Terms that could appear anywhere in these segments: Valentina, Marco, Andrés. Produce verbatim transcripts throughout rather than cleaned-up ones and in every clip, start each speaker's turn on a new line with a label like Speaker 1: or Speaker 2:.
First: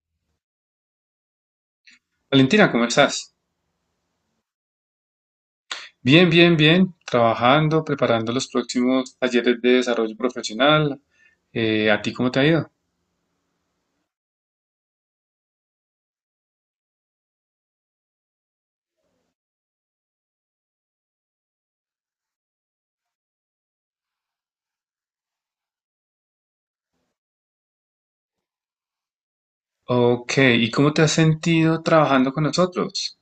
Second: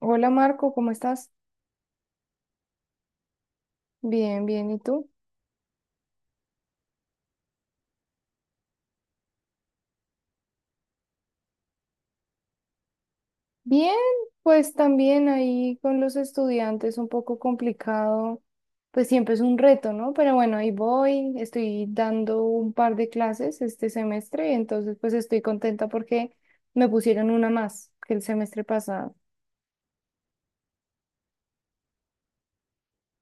Speaker 1: Hola Marco, ¿cómo estás?
Speaker 2: Valentina, ¿cómo estás?
Speaker 1: Bien, bien, ¿y tú?
Speaker 2: Bien, bien, bien. Trabajando, preparando los próximos talleres de desarrollo profesional. Eh, ¿a ti cómo te ha ido?
Speaker 1: Bien, pues también ahí con los estudiantes un poco complicado, pues siempre es un reto, ¿no? Pero bueno, ahí voy, estoy dando un par de clases este semestre, entonces pues estoy contenta porque me pusieron una más que el semestre pasado.
Speaker 2: Ok, ¿y cómo te has sentido trabajando con nosotros?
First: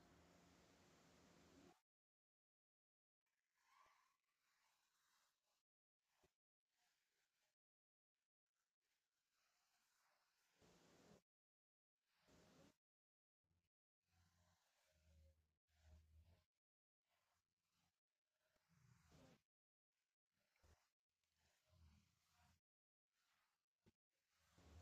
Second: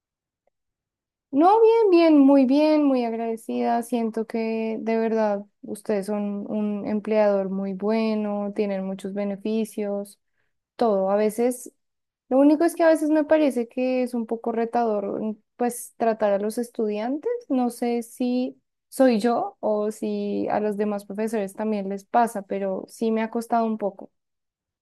Speaker 1: No, bien, bien, muy bien, muy agradecida. Siento que de verdad ustedes son un empleador muy bueno, tienen muchos beneficios. Todo. A veces, lo único es que a veces me parece que es un poco retador, mm, pues, tratar a los estudiantes. No sé si soy yo o si a los demás profesores también les pasa, pero sí me ha costado un poco.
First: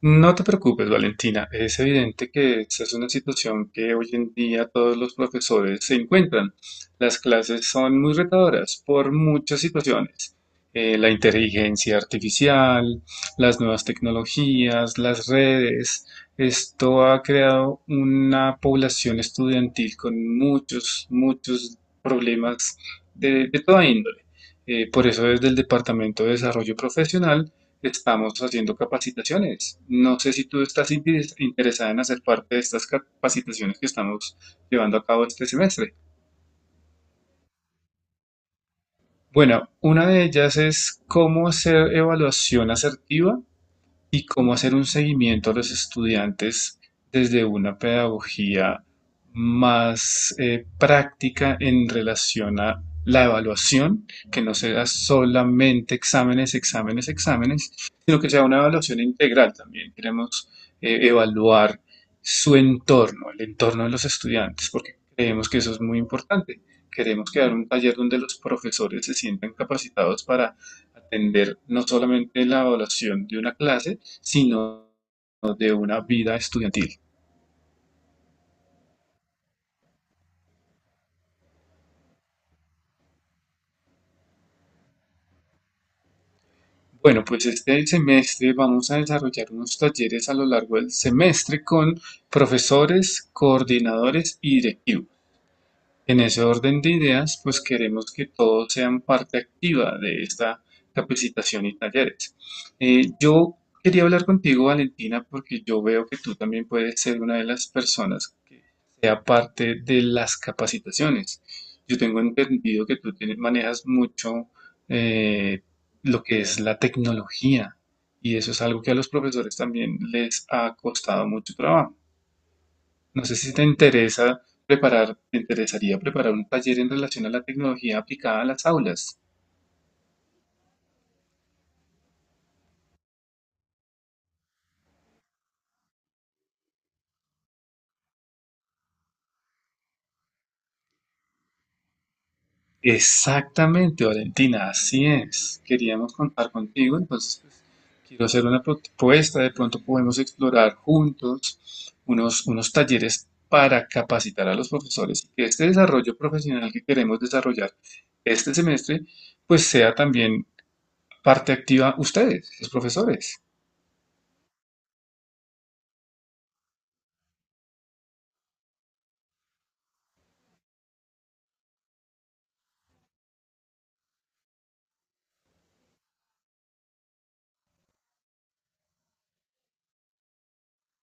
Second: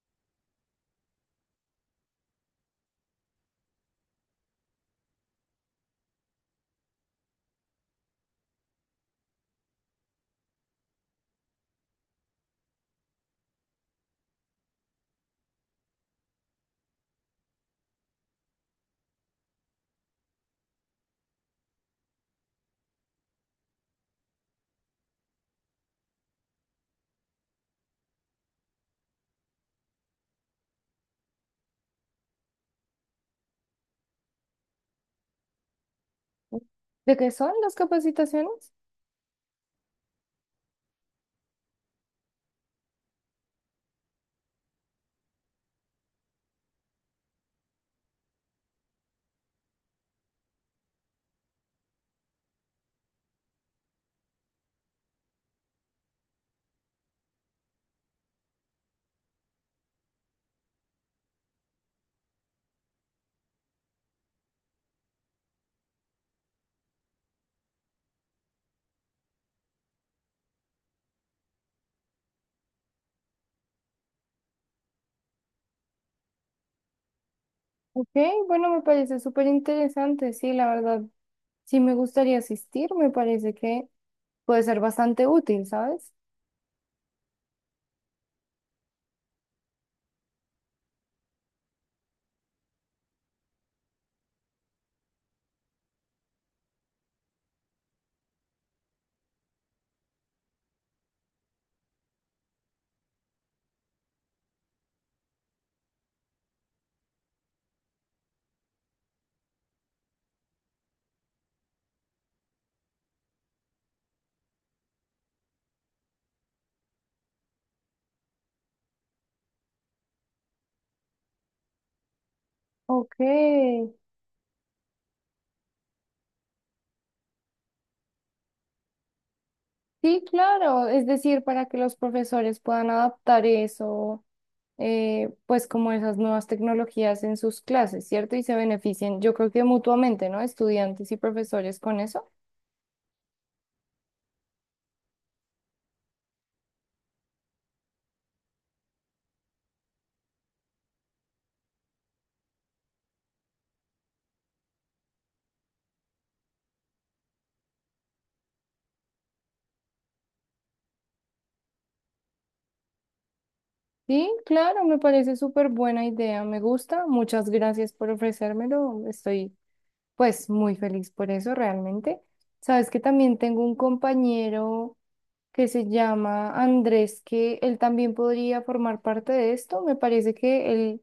Speaker 2: No te preocupes, Valentina. Es evidente que esta es una situación que hoy en día todos los profesores se encuentran. Las clases son muy retadoras por muchas situaciones. Eh, la inteligencia artificial, las nuevas tecnologías, las redes. Esto ha creado una población estudiantil con muchos, muchos problemas de, de toda índole. Eh, por eso desde el Departamento de Desarrollo Profesional estamos haciendo capacitaciones. No sé si tú estás interes- interesada en hacer parte de estas capacitaciones que estamos llevando a cabo este semestre.
Speaker 1: ¿De qué son las capacitaciones?
Speaker 2: Bueno, una de ellas es cómo hacer evaluación asertiva y cómo hacer un seguimiento a los estudiantes desde una pedagogía más eh, práctica en relación a la evaluación, que no sea solamente exámenes, exámenes, exámenes, sino que sea una evaluación integral también. Queremos eh, evaluar su entorno, el entorno de los estudiantes, porque creemos que eso es muy importante. Queremos crear un taller donde los profesores se sientan capacitados para atender no solamente la evaluación de una clase, sino de una vida estudiantil.
Speaker 1: Ok, bueno, me parece súper interesante. Sí, la verdad, sí me gustaría asistir. Me parece que puede ser bastante útil, ¿sabes?
Speaker 2: Bueno, pues este semestre vamos a desarrollar unos talleres a lo largo del semestre con profesores, coordinadores y directivos. En ese orden de ideas, pues queremos que todos sean parte activa de esta capacitación y talleres. Eh, yo quería hablar contigo, Valentina, porque yo veo que tú también puedes ser una de las personas que sea parte de las capacitaciones. Yo tengo entendido que tú tienes- manejas mucho eh, lo que es la tecnología, y eso es algo que a los profesores también les ha costado mucho trabajo.
Speaker 1: Ok,
Speaker 2: No sé si te interesa preparar, te interesaría preparar un taller en relación a la tecnología aplicada a las aulas.
Speaker 1: sí, claro, es decir, para que los profesores puedan adaptar eso eh, pues como esas nuevas tecnologías en sus clases, ¿cierto? Y se beneficien, yo creo que mutuamente, ¿no? Estudiantes y profesores con eso.
Speaker 2: Exactamente, Valentina, así es. Queríamos contar contigo, entonces pues, quiero hacer una propuesta. De pronto podemos explorar juntos unos, unos talleres para capacitar a los profesores y que este desarrollo profesional que queremos desarrollar este semestre, pues sea también parte activa ustedes, los profesores.
Speaker 1: Sí, claro, me parece súper buena idea, me gusta. Muchas gracias por ofrecérmelo. Estoy pues muy feliz por eso, realmente. Sabes que también tengo un compañero que se llama Andrés, que él también podría formar parte de esto. Me parece que él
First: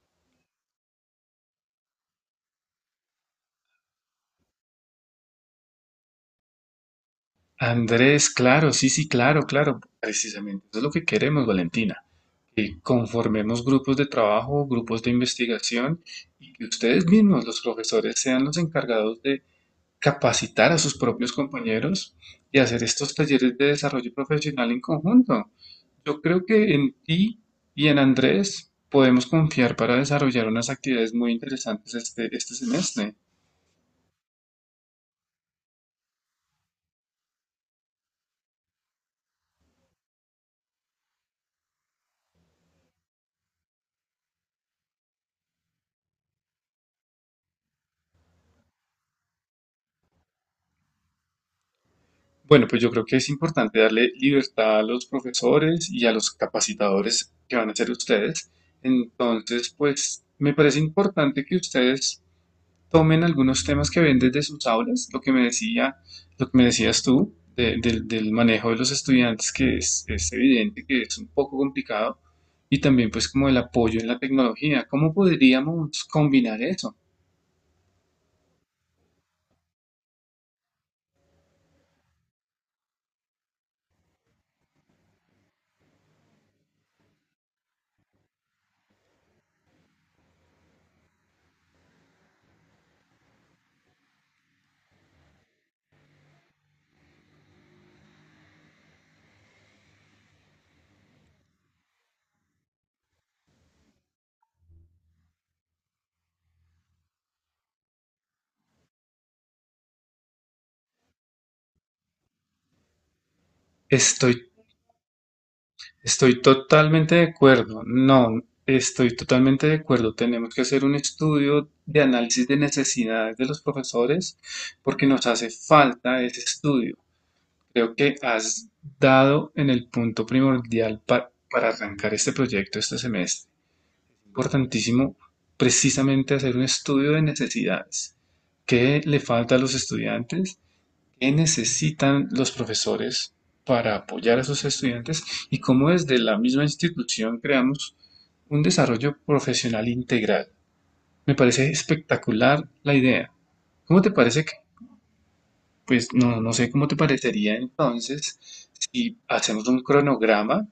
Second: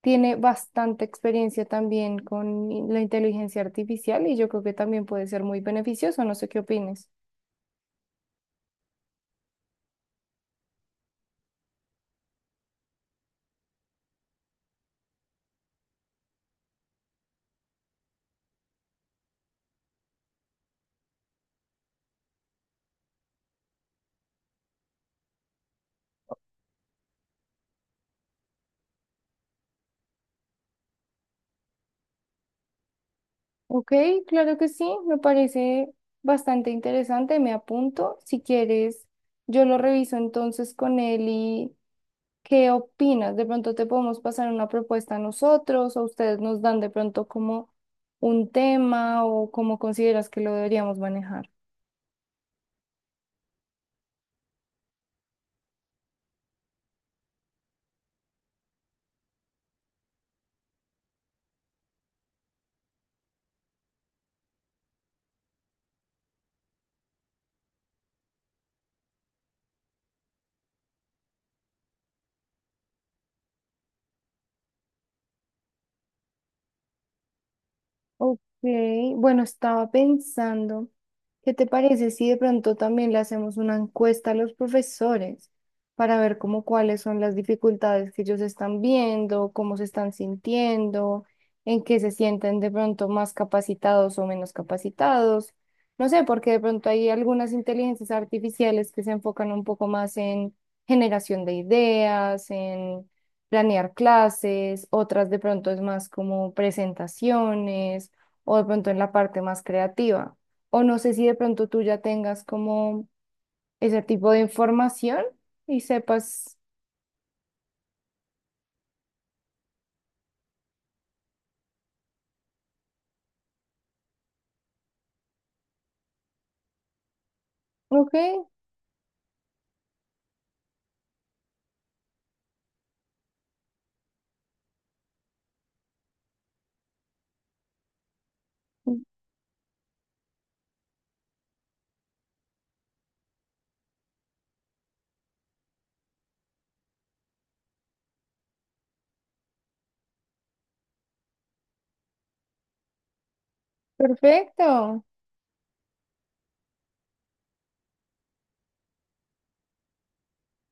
Speaker 1: tiene bastante experiencia también con i- la inteligencia artificial y yo creo que también puede ser muy beneficioso. No sé qué opines.
Speaker 2: Andrés, claro, sí, sí, claro, claro, precisamente. Eso es lo que queremos, Valentina. Que conformemos grupos de trabajo, grupos de investigación, y que ustedes mismos, los profesores, sean los encargados de capacitar a sus propios compañeros y hacer estos talleres de desarrollo profesional en conjunto. Yo creo que en ti y en Andrés podemos confiar para desarrollar unas actividades muy interesantes este, este semestre.
Speaker 1: Ok, claro que sí, me parece bastante interesante. Me apunto. Si quieres, yo lo reviso entonces con él y... ¿Qué opinas? De pronto te podemos pasar una propuesta a nosotros o ustedes nos dan de pronto como un tema o cómo consideras que lo deberíamos manejar.
Speaker 2: Bueno, pues yo creo que es importante darle libertad a los profesores y a los capacitadores que van a ser ustedes. Entonces, pues me parece importante que ustedes tomen algunos temas que ven desde sus aulas, lo que me decía, lo que me decías tú de- del del manejo de los estudiantes, que es, es evidente que es un poco complicado, y también pues como el apoyo en la tecnología. ¿Cómo podríamos combinar eso?
Speaker 1: Ok, bueno, estaba pensando, ¿qué te parece si de pronto también le hacemos una encuesta a los profesores para ver cómo cuáles son las dificultades que ellos están viendo, cómo se están sintiendo, en qué se sienten de pronto más capacitados o menos capacitados? No sé, porque de pronto hay algunas inteligencias artificiales que se enfocan un poco más en generación de ideas, en planear clases, otras de pronto es más como presentaciones o de pronto en la parte más creativa. O no sé si de pronto tú ya tengas como ese tipo
Speaker 2: Estoy
Speaker 1: de información y
Speaker 2: Estoy
Speaker 1: sepas,
Speaker 2: totalmente de acuerdo. No, estoy totalmente de acuerdo. Tenemos que hacer un estudio de análisis de necesidades de los profesores porque nos hace falta ese estudio. Creo
Speaker 1: ok,
Speaker 2: que has dado en el punto primordial pa- para arrancar este proyecto este semestre. Importantísimo precisamente hacer un estudio de necesidades. ¿Qué le falta a los estudiantes? ¿Qué necesitan los profesores para apoyar a sus estudiantes y cómo desde la misma institución creamos un desarrollo profesional integral? Me parece espectacular la idea. ¿Cómo te parece que
Speaker 1: perfecto,
Speaker 2: Pues no, no sé cómo te parecería entonces si hacemos un cronograma,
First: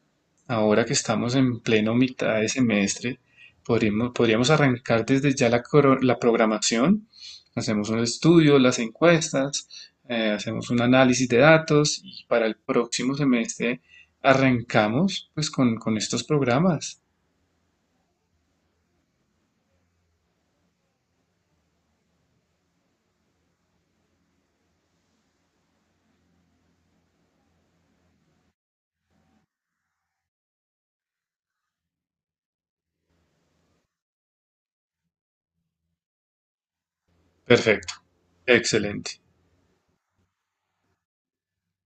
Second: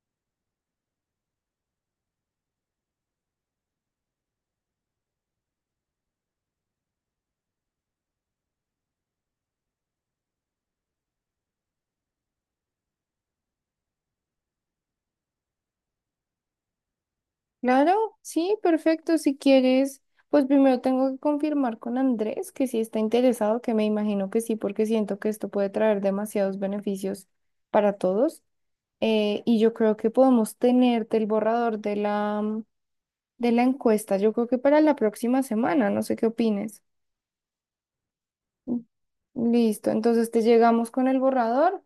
Speaker 2: ahora que estamos en pleno mitad de semestre, podríamos, podríamos arrancar desde ya la, coro- la programación, hacemos un estudio, las encuestas, eh, hacemos un análisis de datos y para el próximo semestre arrancamos pues con, con estos programas.
Speaker 1: claro, sí, perfecto, si quieres, pues primero tengo que confirmar con Andrés que sí está interesado, que me imagino que sí, porque siento que esto puede traer demasiados beneficios para todos. Eh, y yo creo que podemos tenerte el borrador de la, de la encuesta, yo creo que para la próxima semana, no sé qué opines.
Speaker 2: Perfecto, excelente,
Speaker 1: Listo, entonces te llegamos con el borrador.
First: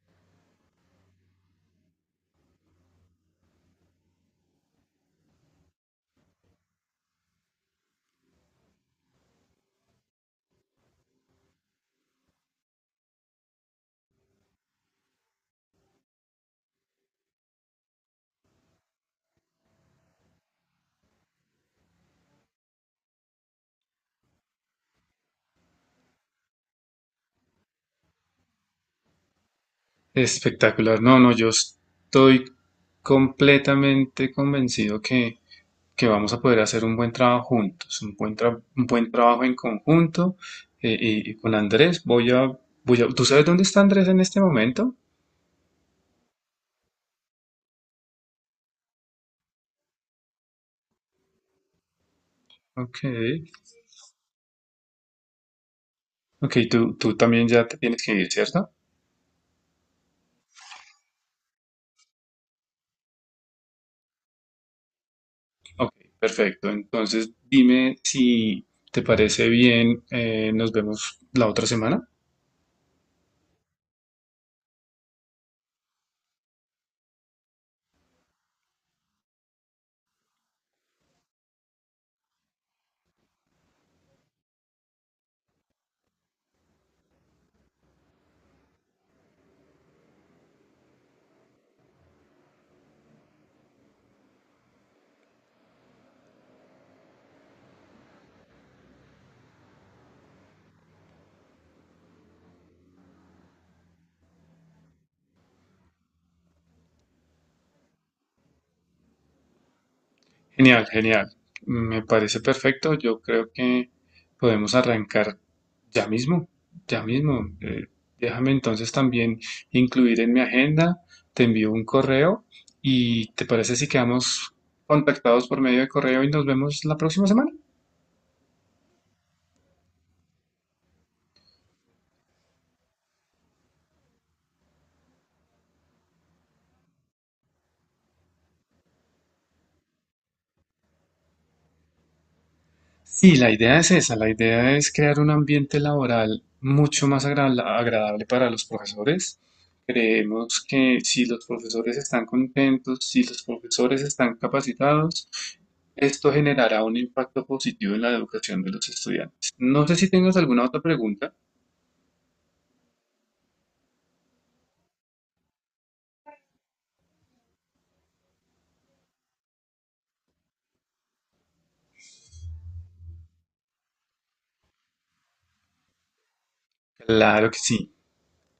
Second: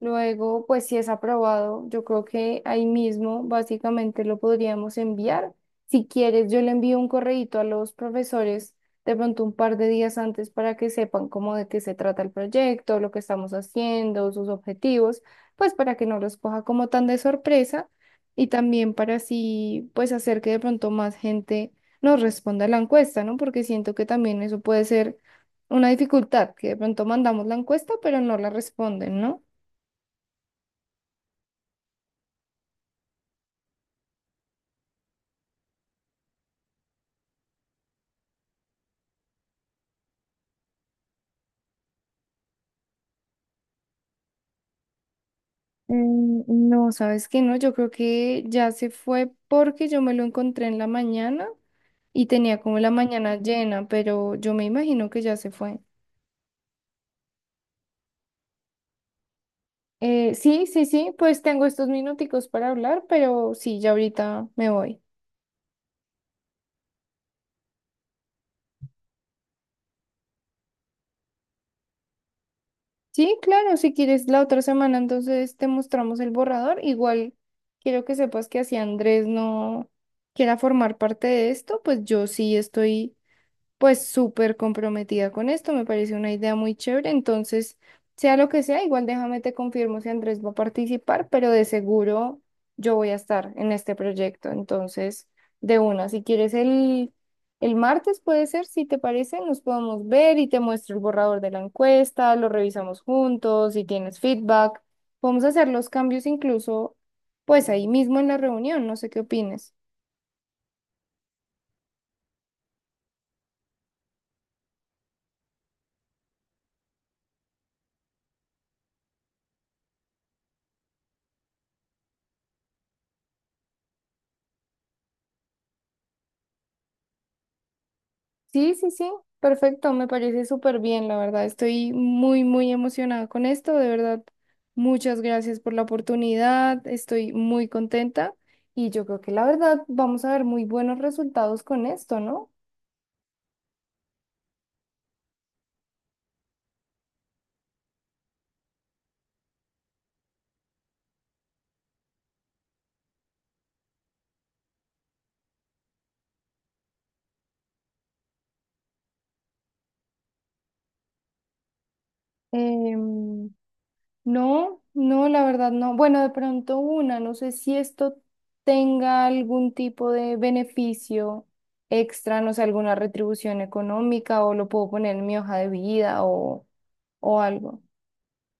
Speaker 1: Luego, pues si es aprobado, yo creo que ahí mismo básicamente lo podríamos enviar. Si quieres, yo le envío un correíto a los profesores de pronto un par de días antes para que sepan cómo de qué se trata el proyecto, lo que estamos haciendo, sus objetivos, pues para que no los coja como tan de sorpresa y también para así, pues hacer que de pronto más gente nos responda a la encuesta, ¿no? Porque siento que también eso puede ser una dificultad, que de pronto mandamos la encuesta, pero no la responden, ¿no?
Speaker 2: espectacular. No, no, yo estoy completamente convencido que que vamos a poder hacer un buen trabajo juntos, un buen, tra- un buen trabajo en conjunto. Eh, y, y con Andrés voy a, voy a... ¿Tú sabes dónde está Andrés en este momento?
Speaker 1: Mm, no, sabes que no, yo creo que ya se fue porque yo me lo encontré en la mañana y tenía como la
Speaker 2: Ok,
Speaker 1: mañana llena, pero yo me imagino que ya se fue.
Speaker 2: ok, tú, tú también ya te tienes que ir, ¿cierto?
Speaker 1: Eh, sí, sí, sí, pues tengo estos minuticos para hablar, pero sí, ya ahorita me voy.
Speaker 2: Ok, perfecto. Entonces dime si te parece bien, eh, nos vemos la otra semana.
Speaker 1: Sí, claro, si quieres la otra semana, entonces te mostramos el borrador. Igual quiero que sepas que así Andrés no quiera formar parte de esto, pues yo sí estoy pues súper comprometida con esto, me parece una idea muy chévere, entonces, sea lo que sea, igual déjame te confirmo si Andrés va a participar, pero de seguro yo voy a estar en este proyecto, entonces, de una, si quieres el, el martes puede ser, si te parece, nos podemos ver y te muestro el borrador de la encuesta, lo revisamos juntos, si tienes feedback, podemos hacer los cambios incluso, pues ahí mismo en la reunión, no sé qué opines.
Speaker 2: Genial, genial. Me parece perfecto. Yo creo que podemos arrancar ya mismo, ya mismo. Eh, déjame entonces también incluir en mi agenda. Te envío un correo, y ¿te parece si quedamos contactados por medio de correo y nos vemos la próxima semana?
Speaker 1: Sí, sí, sí, perfecto, me parece súper bien, la verdad. Estoy muy, muy emocionada con esto, de verdad. Muchas gracias por la oportunidad, estoy muy contenta y yo creo que la verdad vamos a ver muy buenos resultados con esto, ¿no?
Speaker 2: Sí, la idea es esa, la idea es crear un ambiente laboral mucho más agra- agradable para los profesores. Creemos que si los profesores están contentos, si los profesores están capacitados, esto generará un impacto positivo en la educación de los estudiantes. No sé si tengas alguna otra pregunta.
Speaker 1: Em, no, no, la verdad no. Bueno, de pronto una, no sé si esto tenga algún tipo de beneficio extra, no sé, alguna retribución económica o lo puedo poner en mi hoja de vida o, o
Speaker 2: Claro que
Speaker 1: algo.
Speaker 2: sí.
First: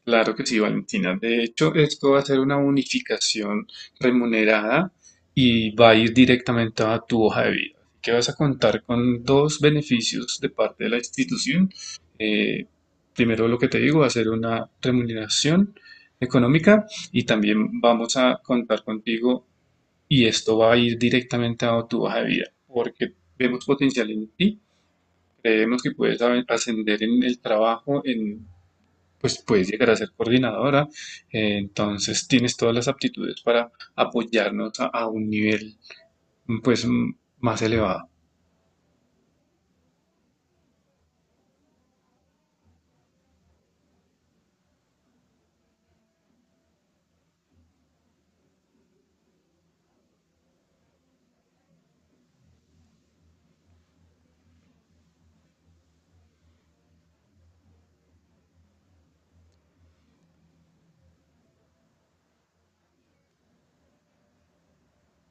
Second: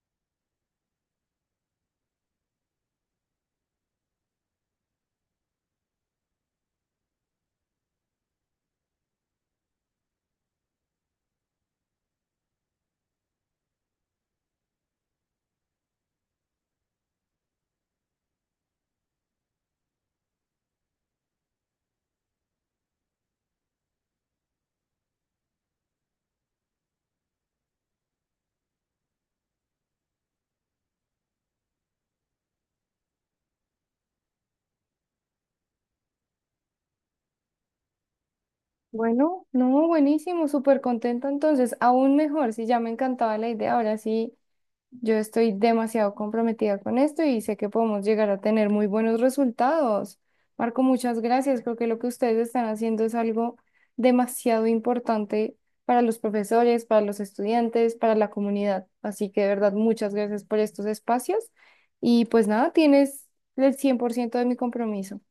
Speaker 2: Claro que sí, Valentina. De hecho, esto va a ser una unificación remunerada y va a ir directamente a tu hoja de vida. Que vas a contar con dos beneficios de parte de la institución. Eh, Primero, lo que te digo, va a ser una remuneración económica, y también vamos a contar contigo, y esto va a ir directamente a tu hoja de vida porque vemos potencial en ti. Creemos que puedes a- ascender en el trabajo, en pues puedes llegar a ser coordinadora. Eh, entonces tienes todas las aptitudes para apoyarnos a, a un nivel pues m- más elevado.
Speaker 1: Bueno, no, buenísimo, súper contenta entonces, aún mejor, si ya me encantaba la idea, ahora sí, yo estoy demasiado comprometida con esto y sé que podemos llegar a tener muy buenos resultados. Marco, muchas gracias, creo que lo que ustedes están haciendo es algo demasiado importante para los profesores, para los estudiantes, para la comunidad, así que de verdad, muchas gracias por estos espacios y pues nada, tienes el cien por ciento de mi compromiso.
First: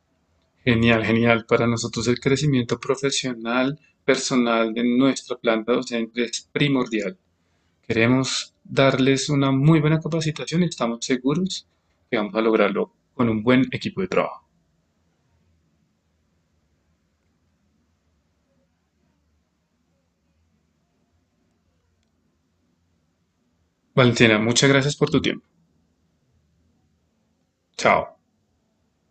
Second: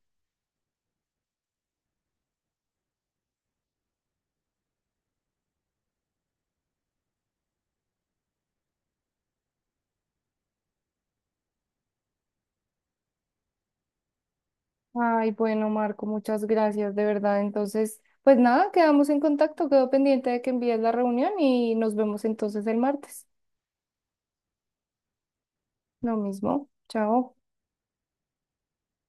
Speaker 2: Genial, genial. Para nosotros el crecimiento profesional, personal de nuestra planta docente es primordial. Queremos darles una muy buena capacitación y estamos seguros que vamos a lograrlo con un buen equipo de trabajo.
Speaker 1: Ay, bueno, Marco, muchas gracias, de verdad. Entonces, pues nada, quedamos en contacto. Quedo pendiente de que envíes la reunión y nos vemos entonces el martes.
Speaker 2: Valentina, muchas gracias por tu tiempo.
Speaker 1: Lo mismo. Chao.
Speaker 2: Chao.